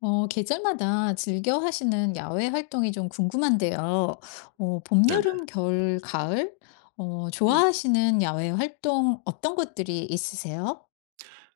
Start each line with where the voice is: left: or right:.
left: 계절마다 즐겨 하시는 야외 활동이 좀 궁금한데요. 봄,
right: 네네.
left: 여름, 겨울, 가을?
right: 음.
left: 좋아하시는 야외 활동 어떤 것들이 있으세요?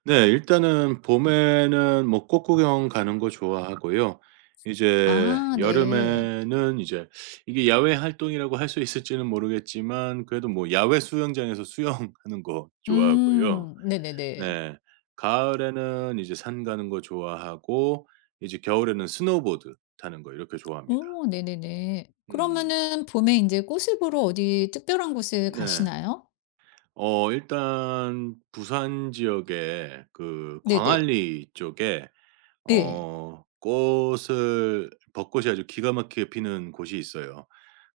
right: 네 일단은 봄에는 뭐 꽃구경 가는 거 좋아하고요. 이제
left: 아, 네.
right: 여름에는 이제 이게 야외 활동이라고 할 수 있을지는 모르겠지만 그래도 뭐 야외 수영장에서 수영하는 거 좋아하고요.
left: 네네네.
right: 네. 가을에는 이제 산 가는 거 좋아하고 이제 겨울에는 스노보드 타는 거 이렇게 좋아합니다.
left: 오, 네네네.
right: 음.
left: 그러면은 봄에 이제 꽃을 보러 어디 특별한 곳에
right: 네.
left: 가시나요?
right: 어 일단 부산 지역에 그
left: 네네.
right: 광안리 쪽에
left: 네.
right: 어 꽃을 벚꽃이 아주 기가 막히게 피는 곳이 있어요.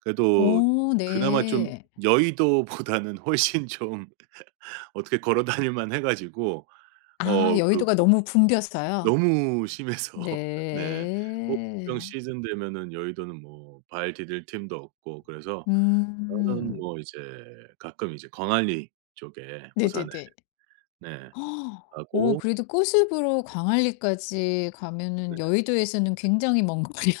right: 그래도
left: 오,
right: 그나마 좀
left: 네.
right: 여의도보다는 훨씬 좀 어떻게 걸어 다닐 만해 가지고
left: 아,
right: 어 그
left: 여의도가 너무 붐볐어요.
right: 너무 심해서 네 꽃
left: 네.
right: 병 시즌 되면은 여의도는 뭐 발 디딜 틈도 없고 그래서 저는
left: 음.
right: 뭐 이제 가끔 이제 광안리 쪽에 부산에
left: 네네네.
right: 네
left: 허! 오
right: 가고 네.
left: 그래도 꼬습으로 광안리까지 가면은 여의도에서는 굉장히 먼 거리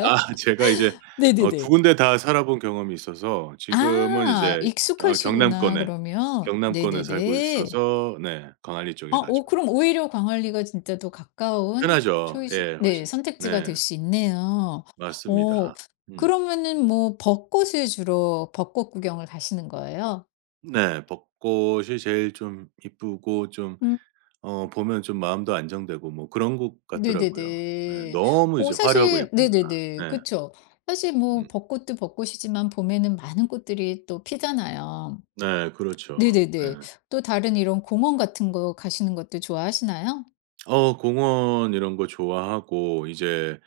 right: 아 제가 이제 어 두
left: 네네네.
right: 군데 다 살아본 경험이 있어서 지금은
left: 아
right: 이제 어
left: 익숙하시구나
right: 경남권에,
left: 그러면.
right: 경남권에 살고
left: 네네네.
right: 있어서 네 광안리 쪽에
left: 아
right: 가죠.
left: 오 그럼 오히려 광안리가 진짜 더 가까운
right: 편하죠.
left: 초이스
right: 예
left: 네
right: 훨씬.
left: 선택지가
right: 네
left: 될 수 있네요. 어
right: 맞습니다. 음.
left: 그러면은 뭐 벚꽃을 주로 벚꽃 구경을 가시는 거예요?
right: 네 벚꽃이 제일 좀 이쁘고 좀
left: 음.
right: 어 보면 좀 마음도 안정되고 뭐 그런 것 같더라고요. 네
left: 네네네.
right: 너무
left: 어
right: 이제 화려하고
left: 사실
right: 예쁘니까.
left: 네네네.
right: 네.
left: 그쵸. 사실 뭐
right: 음.
left: 벚꽃도 벚꽃이지만 봄에는 많은 꽃들이 또 피잖아요.
right: 네 그렇죠.
left: 네네네.
right: 네.
left: 또 다른 이런 공원 같은 거 가시는 것도 좋아하시나요?
right: 어 공원 이런 거 좋아하고 이제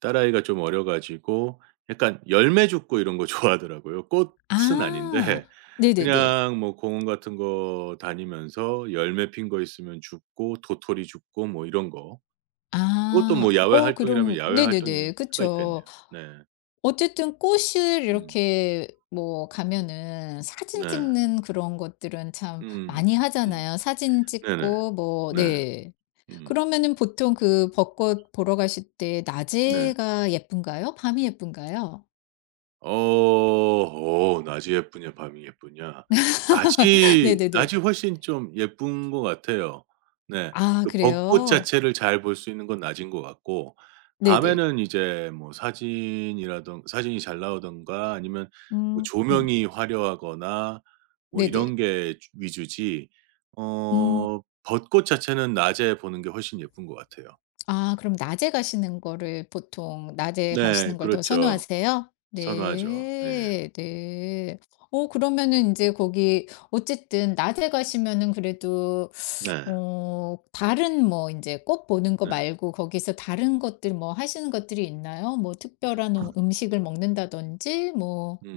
right: 딸아이가 좀 어려 가지고 약간 열매 죽고 이런 거 좋아하더라고요. 꽃은 아닌데
left: 아. 네네네.
right: 그냥 뭐 공원 같은 거 다니면서 열매 핀 거 있으면 줍고 도토리 줍고 뭐 이런 거. 그것도
left: 아.
right: 뭐 야외
left: 어
right: 활동이라면
left: 그럼
right: 야외 활동일
left: 네네네.
right: 수가 있겠네요.
left: 그쵸.
right: 네.
left: 어쨌든 꽃을
right: 음.
left: 이렇게 뭐 가면은 사진
right: 네.
left: 찍는 그런 것들은 참
right: 음.
left: 많이
right: 음.
left: 하잖아요. 사진
right: 네네.
left: 찍고 뭐
right: 네.
left: 네.
right: 음.
left: 그러면은 보통 그 벚꽃 보러 가실 때
right: 네.
left: 낮에가 예쁜가요? 밤이 예쁜가요?
right: 어 어 낮이 예쁘냐 밤이 예쁘냐. 낮이
left: 네네네.
right: 낮이 훨씬 좀 예쁜 것 같아요. 네.
left: 아
right: 그 벚꽃
left: 그래요?
right: 자체를 잘 볼 수 있는 건 낮인 것 같고
left: 네네.
right: 밤에는 이제 뭐 사진이라든 사진이 잘 나오든가 아니면 뭐
left: 음. 음.
right: 조명이 화려하거나 뭐
left: 네네.
right: 이런 게 주 위주지
left: 음.
right: 어 벚꽃 자체는 낮에 보는 게 훨씬 예쁜 것 같아요.
left: 아 그럼 낮에 가시는 거를 보통 낮에
right: 네.
left: 가시는 걸 더
right: 그렇죠.
left: 선호하세요?
right: 선호하죠. 네.
left: 네. 네. 어 그러면은 이제 거기 어쨌든 낮에 가시면은 그래도
right: 네.
left: 어 다른 뭐 이제 꽃 보는 거
right: 네.
left: 말고 거기서 다른 것들 뭐 하시는 것들이 있나요? 뭐 특별한 음식을 먹는다든지 뭐
right: 음.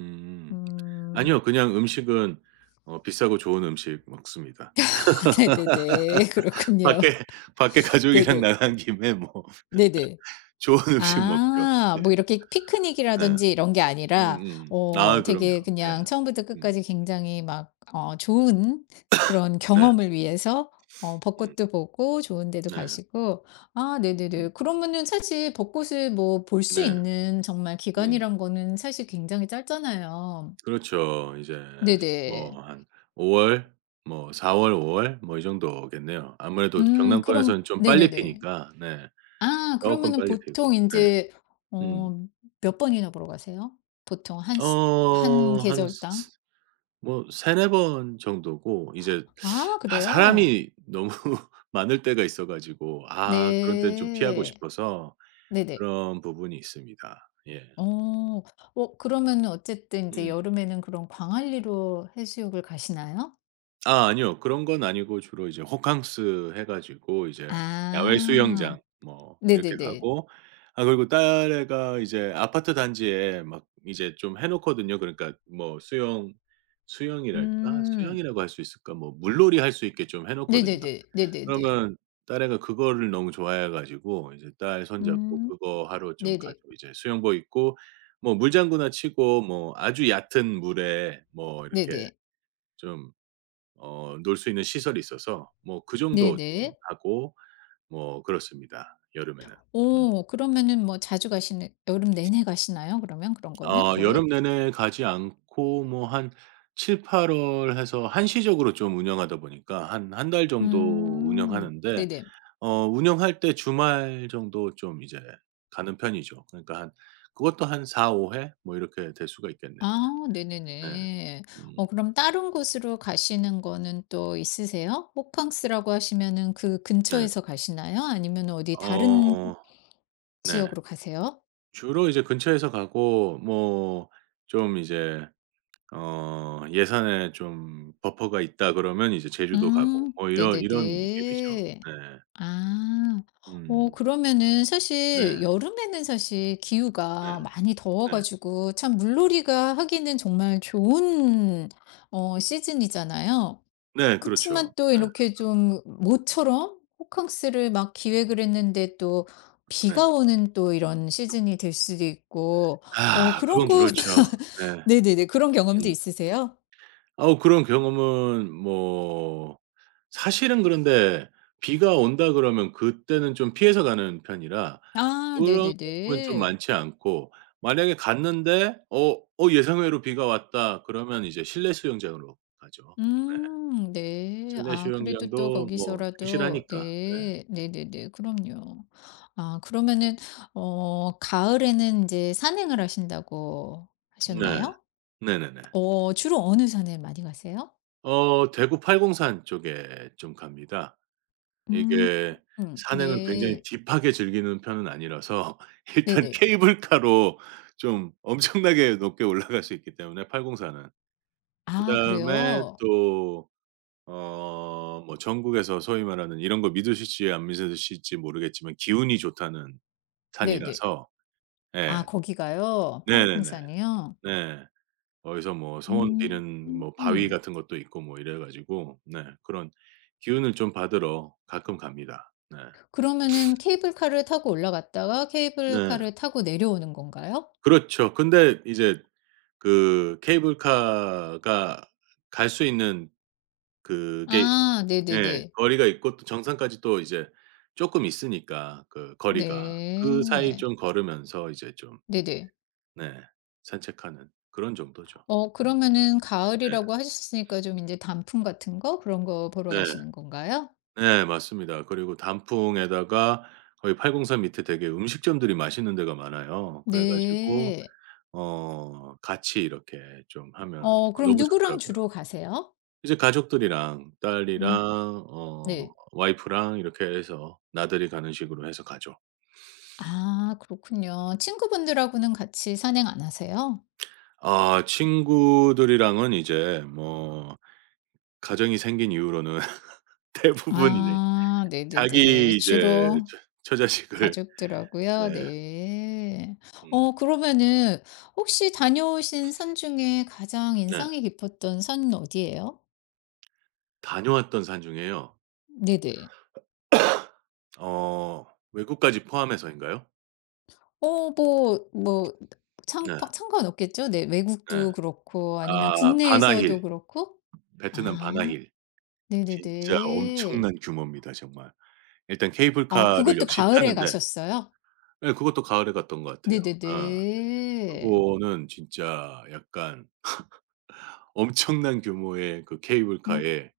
right: 음.
left: 음
right: 아니요. 그냥 음식은 어 비싸고 좋은 음식 먹습니다.
left: 네네네. 그렇군요.
right: 밖에 밖에 가족이랑
left: 네네.
right: 나간 김에 뭐
left: 네네.
right: 좋은 음식
left: 아
right: 먹죠. 네.
left: 뭐 이렇게
right: 네.
left: 피크닉이라든지 이런 게 아니라
right: 음음.
left: 어
right: 아 그럼요.
left: 되게
right: 네.
left: 그냥 처음부터
right: 음.
left: 끝까지 굉장히 막 어 좋은 그런
right: 네.
left: 경험을 위해서 어
right: 음.
left: 벚꽃도 보고 좋은 데도
right: 네.
left: 가시고 아
right: 음.
left: 네네네. 그러면은 사실 벚꽃을 뭐 볼 수
right: 네.
left: 있는 정말
right: 음.
left: 기간이란 거는 사실 굉장히 짧잖아요.
right: 그렇죠. 이제
left: 네네.
right: 뭐 한 5월 뭐 4 월, 5월 뭐 이 정도겠네요. 아무래도
left: 그럼
right: 경남권에서는 좀 빨리
left: 네네네.
right: 피니까 네.
left: 아
right: 쪼끔
left: 그러면은
right: 빨리 피고.
left: 보통 이
right: 네.
left: 제
right: 음.
left: 어 몇 번이나 보러 가세요? 보통 한
right: 어
left: 시 한
right: 한
left: 계절당?
right: 뭐 세네 번 정도고 이제
left: 아
right: 아
left: 그래요?
right: 사람이 너무 많을 때가 있어 가지고 아 그런 때는 좀 피하고
left: 네.
right: 싶어서
left: 네네.
right: 그런 부분이 있습니다. 예.
left: 어. 어 그러면은 어쨌든 이제
right: 음.
left: 여름에는 그런 광안리로 해수욕을 가시나요?
right: 아 아니요. 그런 건 아니고 주로 이제 호캉스 해 가지고 이제 야외
left: 아.
right: 수영장 뭐 이렇게
left: 네네네.
right: 가고 아 그리고 딸애가 이제 아파트 단지에 막 이제 좀 해 놓거든요. 그러니까 뭐 수영 수영이랄까?
left: 음.
right: 수영이라고 할 수 있을까? 뭐 물놀이 할 수 있게 좀 해 놓거든요.
left: 네네네. 네네네.
right: 그러면 딸애가 그거를 너무 좋아해 가지고 이제 딸 손잡고
left: 음.
right: 그거 하러 좀 가죠.
left: 네네.
right: 이제 수영복 입고 뭐 물장구나 치고 뭐 아주 얕은 물에 뭐 이렇게
left: 네네.
right: 좀 어 놀 수 있는 시설이 있어서 뭐 그 정도
left: 네네.
right: 좀 하고 뭐 그렇습니다, 여름에는. 음.
left: 오 그러면은 뭐 자주 가시는 여름 내내 가시나요? 그러면 그런 거는
right: 어 여름
left: 거의?
right: 내내 가지 않고 뭐 한 7-8월 해서 한시적으로 좀 운영하다 보니까 한 한 달 정도
left: 음.
right: 운영하는데
left: 네네.
right: 어 운영할 때 주말 정도 좀 이제 가는 편이죠. 그러니까 한 그것도 한 4-5회 뭐 이렇게 될 수가 있겠네요.
left: 아
right: 네.
left: 네네네.
right: 음
left: 어 그럼 다른 곳으로 가시는 거는 또 있으세요? 호캉스라고 하시면은 그
right: 네.
left: 근처에서 가시나요? 아니면 어디 다른
right: 어 네.
left: 지역으로 가세요?
right: 주로 이제 근처에서 가고 뭐 좀 이제 어 예산에 좀 버퍼가 있다 그러면 이제 제주도 가고 뭐 이런 이런 느낌이죠.
left: 네네네.
right: 네.
left: 아. 어
right: 음.
left: 그러면은 사실
right: 네.
left: 여름에는 사실
right: 네.
left: 기후가 많이 더워
right: 네.
left: 가지고 참 물놀이가 하기는 정말 좋은 어 시즌이잖아요.
right: 네.
left: 그치만
right: 그렇죠.
left: 또
right: 네.
left: 이렇게 좀 모처럼 호캉스를 막 기획을 했는데 또
right: 네.
left: 비가 오는 또 이런 시즌이 될 수도 있고 어
right: 아
left: 그런
right: 그건
left: 거
right: 그렇죠. 네.
left: 네네네. 그런 경험도
right: 음.
left: 있으세요?
right: 아우 그런 경험은 뭐 사실은 그런데 비가 온다 그러면 그때는 좀 피해서 가는 편이라
left: 아
right: 그런 경험은 좀
left: 네네네.
right: 많지 않고 만약에 갔는데 어 어 예상외로 비가 왔다 그러면 이제 실내 수영장으로 가죠. 네.
left: 네.
right: 실내
left: 아 그래도 또
right: 수영장도 뭐
left: 거기서라도
right: 충실하니까.
left: 네. 네네네. 그럼요. 아 그러면은 어 가을에는 이제 산행을 하신다고
right: 네. 네.
left: 하셨나요?
right: 네네네.
left: 어 주로 어느 산에 많이 가세요?
right: 어 대구 팔공산 쪽에 좀 갑니다.
left: 음.
right: 이게 산행을 굉장히
left: 네.
right: 딥하게 즐기는 편은 아니라서 일단
left: 네네.
right: 케이블카로 좀 엄청나게 높게 올라갈 수 있기 때문에 팔공산은.
left: 아
right: 그다음에
left: 그래요?
right: 또 어 뭐 전국에서 소위 말하는 이런 거 믿으실지 안 믿으실지 모르겠지만 기운이 좋다는
left: 네네.
right: 산이라서
left: 아
right: 예.
left: 거기가요? 팔공
right: 네네네.
left: 산이요
right: 네. 거기서 뭐 소원
left: 음.
right: 비는 뭐 바위 같은 것도 있고 뭐 이래 가지고 네 그런 기운을 좀 받으러 가끔 갑니다. 네.
left: 그러면은 케이블카를 타고 올라갔다가
right: 네.
left: 케이블카를 타고 내려오는 건가요?
right: 그렇죠. 근데 이제 그 케이블카가 갈 수 있는 그게
left: 아
right: 예
left: 네네네.
right: 거리가 있고 또 정상까지 또 이제 쪼끔 있으니까 그 거리가. 그 사이
left: 네.
right: 좀 걸으면서 이제 좀
left: 네네.
right: 네 산책하는 그런 정도죠.
left: 어
right: 음
left: 그러면은
right: 네.
left: 가을이라고 하셨으니까 좀 이제 단풍 같은 거 그런 거 보러
right: 네.
left: 가시는 건가요?
right: 네 맞습니다. 그리고 단풍에다가 거기 803 밑에 되게 음식점들이 맛있는 데가 많아요. 그래 가지고
left: 네.
right: 어 같이 이렇게 좀 하면
left: 어 그럼
right: 너무
left: 누구랑
right: 좋더라고요.
left: 주로 가세요?
right: 이제 가족들이랑
left: 음
right: 딸이랑
left: 네.
right: 어 와이프랑 이렇게 해서 나들이 가는 식으로 해서 가죠.
left: 아 그렇군요. 친구분들하고는 같이 산행 안 하세요?
right: 아 친구들이랑은 이제 뭐 가정이 생긴 이후로는 대부분 이제
left: 아 네네네.
right: 자기 이제
left: 주로
right: 처 처자식을
left: 가족들하고요.
right: 네.
left: 네.
right: 음
left: 어 그러면은 혹시 다녀오신 산 중에 가장
right: 네.
left: 인상이 깊었던 산은 어디예요?
right: 다녀왔던 산 중에요.
left: 네네.
right: 어 외국까지 포함해서인가요?
left: 어 뭐 뭐 상
right: 네.
left: 상관없겠죠? 네.
right: 네.
left: 외국도 그렇고 아니면
right: 아 바나힐.
left: 국내에서도 그렇고?
right: 베트남
left: 아
right: 바나힐. 진짜
left: 네네네.
right: 엄청난 규모입니다 정말. 일단
left: 아
right: 케이블카를
left: 그것도
right: 역시
left: 가을에
right: 타는데
left: 가셨어요?
right: 예 그것도 가을에 갔던 것 같아요. 아
left: 네네네.
right: 그거는 진짜 약간 엄청난 규모의 그
left: 음
right: 케이블카에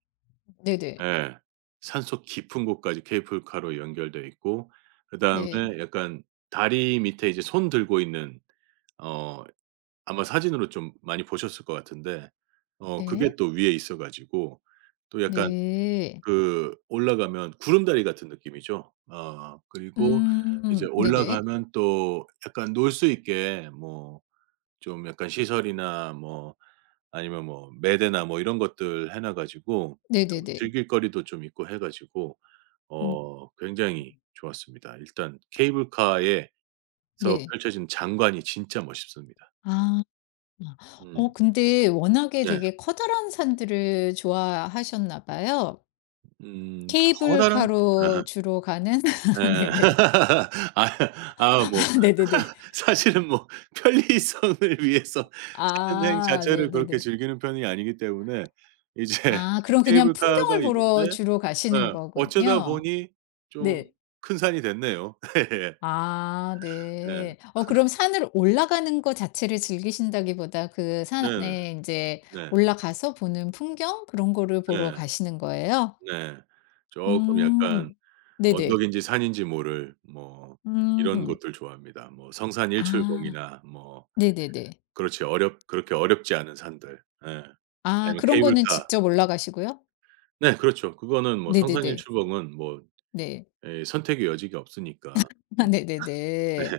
left: 네네.
right: 예 산속 깊은 곳까지 케이블카로 연결돼 있고 그다음에
left: 네.
right: 약간 다리 밑에 이제 손 들고 있는 어 아마 사진으로 좀 많이 보셨을 것 같은데 어 그게
left: 네.
right: 또 위에 있어 가지고 또 약간
left: 네.
right: 그 올라가면 구름다리 같은 느낌이죠. 어 그리고 이제
left: 네네.
right: 올라가면 또 약간 놀 수 있게 뭐 좀 약간 시설이나 뭐 아니면 뭐 매대나 뭐 이런 것들 해놔 가지고 좀
left: 네네네.
right: 즐길 거리도 좀 있고 해 가지고
left: 어
right: 어 굉장히 좋았습니다. 일단 케이블카에서
left: 네.
right: 펼쳐진 장관이 진짜 멋있습니다.
left: 아. 어
right: 음.
left: 근데 워낙에
right: 네.
left: 되게 커다란 산들을 좋아하셨나 봐요.
right: 커다란 아하.
left: 케이블카로 주로 가는
right: 예.
left: 네네.
right: 아 아 뭐
left: 네네네.
right: 사실은 뭐 편리성을 위해서 산행
left: 아
right: 자체를 그렇게
left: 네네네.
right: 즐기는 편이 아니기 때문에 이제
left: 아 그럼 그냥
right: 케이블카가
left: 풍경을
right: 있는데
left: 보러 주로 가시는
right: 예 어쩌다
left: 거군요.
right: 보니 좀
left: 네.
right: 큰 산이 됐네요. 예.
left: 아
right: 네.
left: 네. 어 그럼 산을 올라가는 거 자체를 즐기신다기보다 그
right: 네네.
left: 산에 이제
right: 네.
left: 올라가서 보는 풍경 그런 거를 보러
right: 예.
left: 가시는 거예요?
right: 네. 네. 조금
left: 음.
right: 약간
left: 네네.
right: 언덕인지 산인지 모를 뭐 이런
left: 음.
right: 곳들 좋아합니다. 뭐 성산
left: 아
right: 일출봉이나 뭐
left: 네네네.
right: 그렇지. 어렵 그렇게 어렵지 않은 산들. 예.
left: 아
right: 아니면
left: 그런 거는
right: 케이블카.
left: 직접 올라가시고요?
right: 네 그렇죠. 그거는 뭐
left: 네네네.
right: 성산일출봉은 뭐
left: 네.
right: 예 선택의 여지가 없으니까.
left: 아
right: 음 네.
left: 네네네.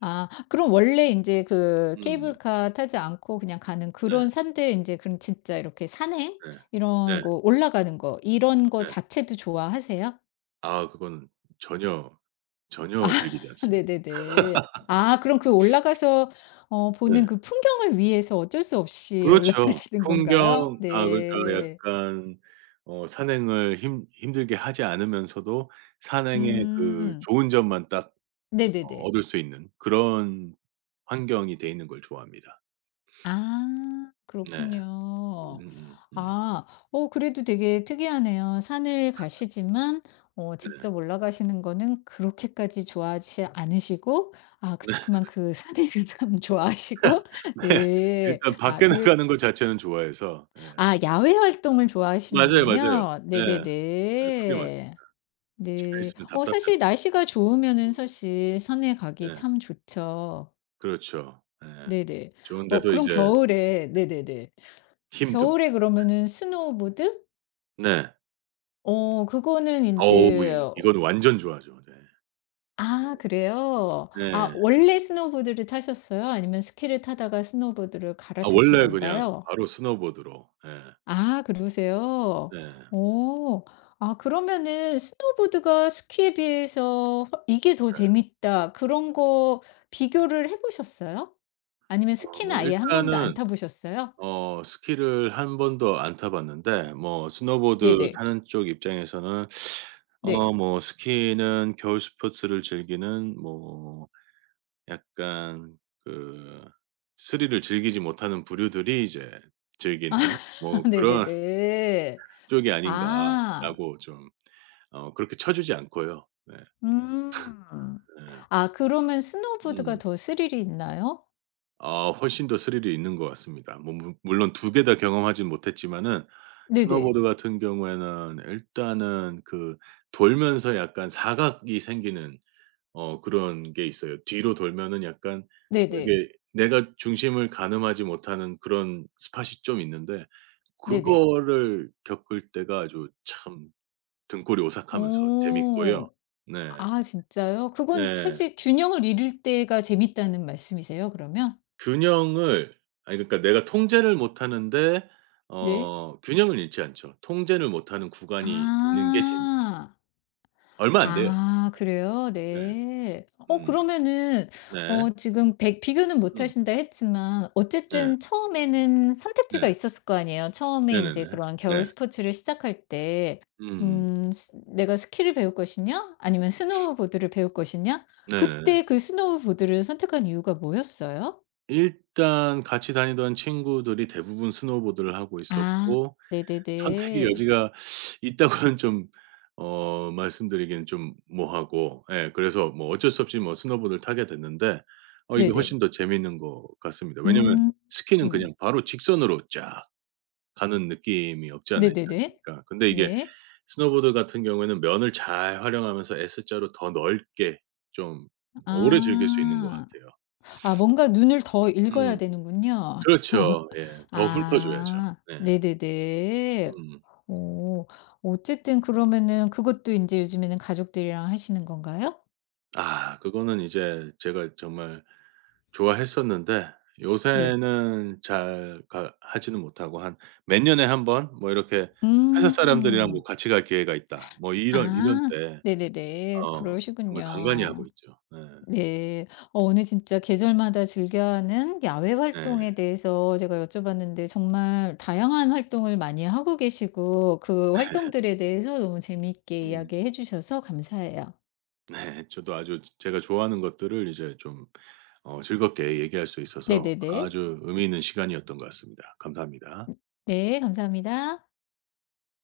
left: 아 그럼 원래 이제 그
right: 음
left: 케이블카 타지 않고 그냥 가는
right: 네.
left: 그런 산들 이제 그럼 진짜 이렇게 산행
right: 네.
left: 이런
right: 네.
left: 거 올라가는 거 이런 거
right: 네.
left: 자체도 좋아하세요?
right: 아 그건 전혀, 전혀 즐기지 않습니다.
left: 네네네. 아 그럼 그 올라가서 어
right: 네.
left: 보는 그 풍경을 위해서 어쩔 수 없이
right: 그렇죠.
left: 올라가시는 건가요?
right: 풍경 아 그러니까
left: 네.
right: 약간 어 산행을 힘 힘들게 하지 않으면서도 산행의 그
left: 음.
right: 좋은 점만 딱
left: 네네네.
right: 얻을 수 있는 그런 환경이 돼 있는 걸 좋아합니다.
left: 아
right: 네.
left: 그렇군요.
right: 음.
left: 아 어 그래도 되게 특이하네요. 산을 가시지만 어
right: 네.
left: 직접 올라가시는 거는 그렇게까지 좋아하지 않으시고 아 그치만 그 산을 참 좋아하시고
right: 네.
left: 네.
right: 일단
left: 아
right: 밖에
left: 그리
right: 나가는 것 자체는 좋아해서 예.
left: 아 야외 활동을
right: 맞아요, 맞아요.
left: 좋아하시는군요.
right: 예. 네 그게 맞습니다.
left: 네네네.
right: 집에
left: 네.
right: 있으면
left: 어 사실
right: 답답해서.
left: 날씨가 좋으면은 사실 산에 가기
right: 네.
left: 참 좋죠.
right: 그렇죠. 예.
left: 네네. 어
right: 좋은데도
left: 그럼
right: 이제
left: 겨울에 네네네.
right: 힘듦.
left: 겨울에 그러면은 스노우보드?
right: 네.
left: 어 그거는
right: 어우
left: 인제
right: 이 이건 완전 좋아하죠. 네.
left: 아 그래요? 아
right: 네.
left: 원래 스노우보드를 타셨어요? 아니면 스키를 타다가 스노우보드를
right: 아
left: 갈아타신
right: 원래 그냥
left: 건가요?
right: 바로 스노보드로. 예.
left: 아 그러세요?
right: 네.
left: 어. 아 그러면은 '스노우보드가 스키에 비해서 훨 이게 더
right: 네.
left: 재밌다.' 그런 거 비교를 해 보셨어요? 아니면
right: 어
left: 스키는
right: 뭐
left: 아예 한 번도 안
right: 일단은
left: 타 보셨어요?
right: 어 스키를 한 번도 안 타 봤는데 뭐 스노보드
left: 네네.
right: 타는 쪽 입장에서는 어
left: 네.
right: 뭐 스키는 겨울 스포츠를 즐기는 뭐 약간 그 스릴을 즐기지 못하는 부류들이 이제 즐기는
left: 아
right: 뭐 그런
left: 네네네.
right: 쪽이
left: 아.
right: 아닌가라고 좀 어 그렇게 쳐주지 않고요. 네.
left: 음.
right: 네.
left: 아 그러면 스노우보드가
right: 음.
left: 더 스릴이 있나요?
right: 아 훨씬 더 스릴이 있는 것 같습니다. 뭐 물론 두개 다 경험하진 못했지만은
left: 네네.
right: 스노보드 같은 경우에는 일단은 그 돌면서 약간 사각이 생기는 어 그런 게 있어요. 뒤로 돌면은 약간 어
left: 네네.
right: 이게 내가 중심을 가늠하지 못하는 그런 스팟이 좀 있는데
left: 네네.
right: 그거를 겪을 때가 아주 참 등골이 오싹하면서 재밌고요.
left: 오.
right: 네.
left: 아 진짜요? 그건
right: 네.
left: 사실 균형을 잃을 때가 재밌다는 말씀이세요 그러면?
right: 균형을 아니 그러니까 내가 통제를 못 하는데
left: 네.
right: 어 균형을 잃지 않죠. 통제를 못 하는 구간이 있는 게 재미
left: 아.
right: 얼마 안 돼요.
left: 아 그래요?
right: 네.
left: 네. 어
right: 음.
left: 그러면은
right: 네.
left: 어 지금 1 비교는 못
right: 음.
left: 하신다 했지만
right: 네.
left: 어쨌든 처음에는 선택지가
right: 네.
left: 있었을 거 아니에요. 처음에
right: 네
left: 이제
right: 네네.
left: 그런
right: 네.
left: 겨울 스포츠를 시작할 때
right: 음.
left: 스 '내가 스키를 배울 것이냐 아니면 스노우보드를 배울 것이냐.'
right: 네네 네.
left: 그때 그 스노우보드를 선택한 이유가 뭐였어요?
right: 일단 같이 다니던 친구들이 대부분 스노보드를 하고
left: 아
right: 있었고 선택의
left: 네네네.
right: 여지가 있다고는 좀 어 말씀드리기는 좀 뭐하고 예 그래서 뭐 어쩔 수 없이 뭐 스노보드를 타게 됐는데 어 이게
left: 네네.
right: 훨씬 더 재미있는 것 같습니다. 왜냐면
left: 음.
right: 스키는
left: 음.
right: 그냥 바로 직선으로 쫙 가는 느낌이 없지 않아 있지
left: 네네네.
right: 않습니까? 근데 이게
left: 네.
right: 스노보드 같은 경우에는 면을 잘 활용하면서 S자로 더 넓게 좀 오래 즐길 수 있는 것
left: 아.
right: 같아요.
left: 아 뭔가 눈을 더 읽어야
right: 음.
left: 되는군요.
right: 그렇죠. 예. 더 훑어줘야죠.
left: 아
right: 네.
left: 네네네.
right: 음.
left: 어. 어쨌든 그러면은 그것도 이제 요즘에는 가족들이랑 하시는 건가요?
right: 아 그거는 이제 제가 정말 좋아했었는데
left: 네.
right: 요새는 잘 가 하지는 못하고 한 몇 년에 한번 뭐 이렇게 '회사 사람들이랑 뭐
left: 음.
right: 같이 갈 기회가 있다.' 뭐 이런 이런
left: 아.
right: 때
left: 네네네.
right: 어 정말 간간히
left: 그러시군요.
right: 하고 있죠. 네.
left: 네. 어 오늘 진짜 계절마다 즐겨 하는 야외
right: 네.
left: 활동에 대해서 제가 여쭤봤는데 정말 다양한 활동을 많이 하고 계시고 그 활동들에 대해서 너무 재미있게
right: 음.
left: 이야기해 주셔서 감사해요.
right: 네. 저도 아주 제가 좋아하는 것들을 이제 좀 어 즐겁게 얘기할 수 있어서
left: 네네네.
right: 아주 의미 있는 시간이었던 것 같습니다. 감사합니다.
left: 네 감사합니다.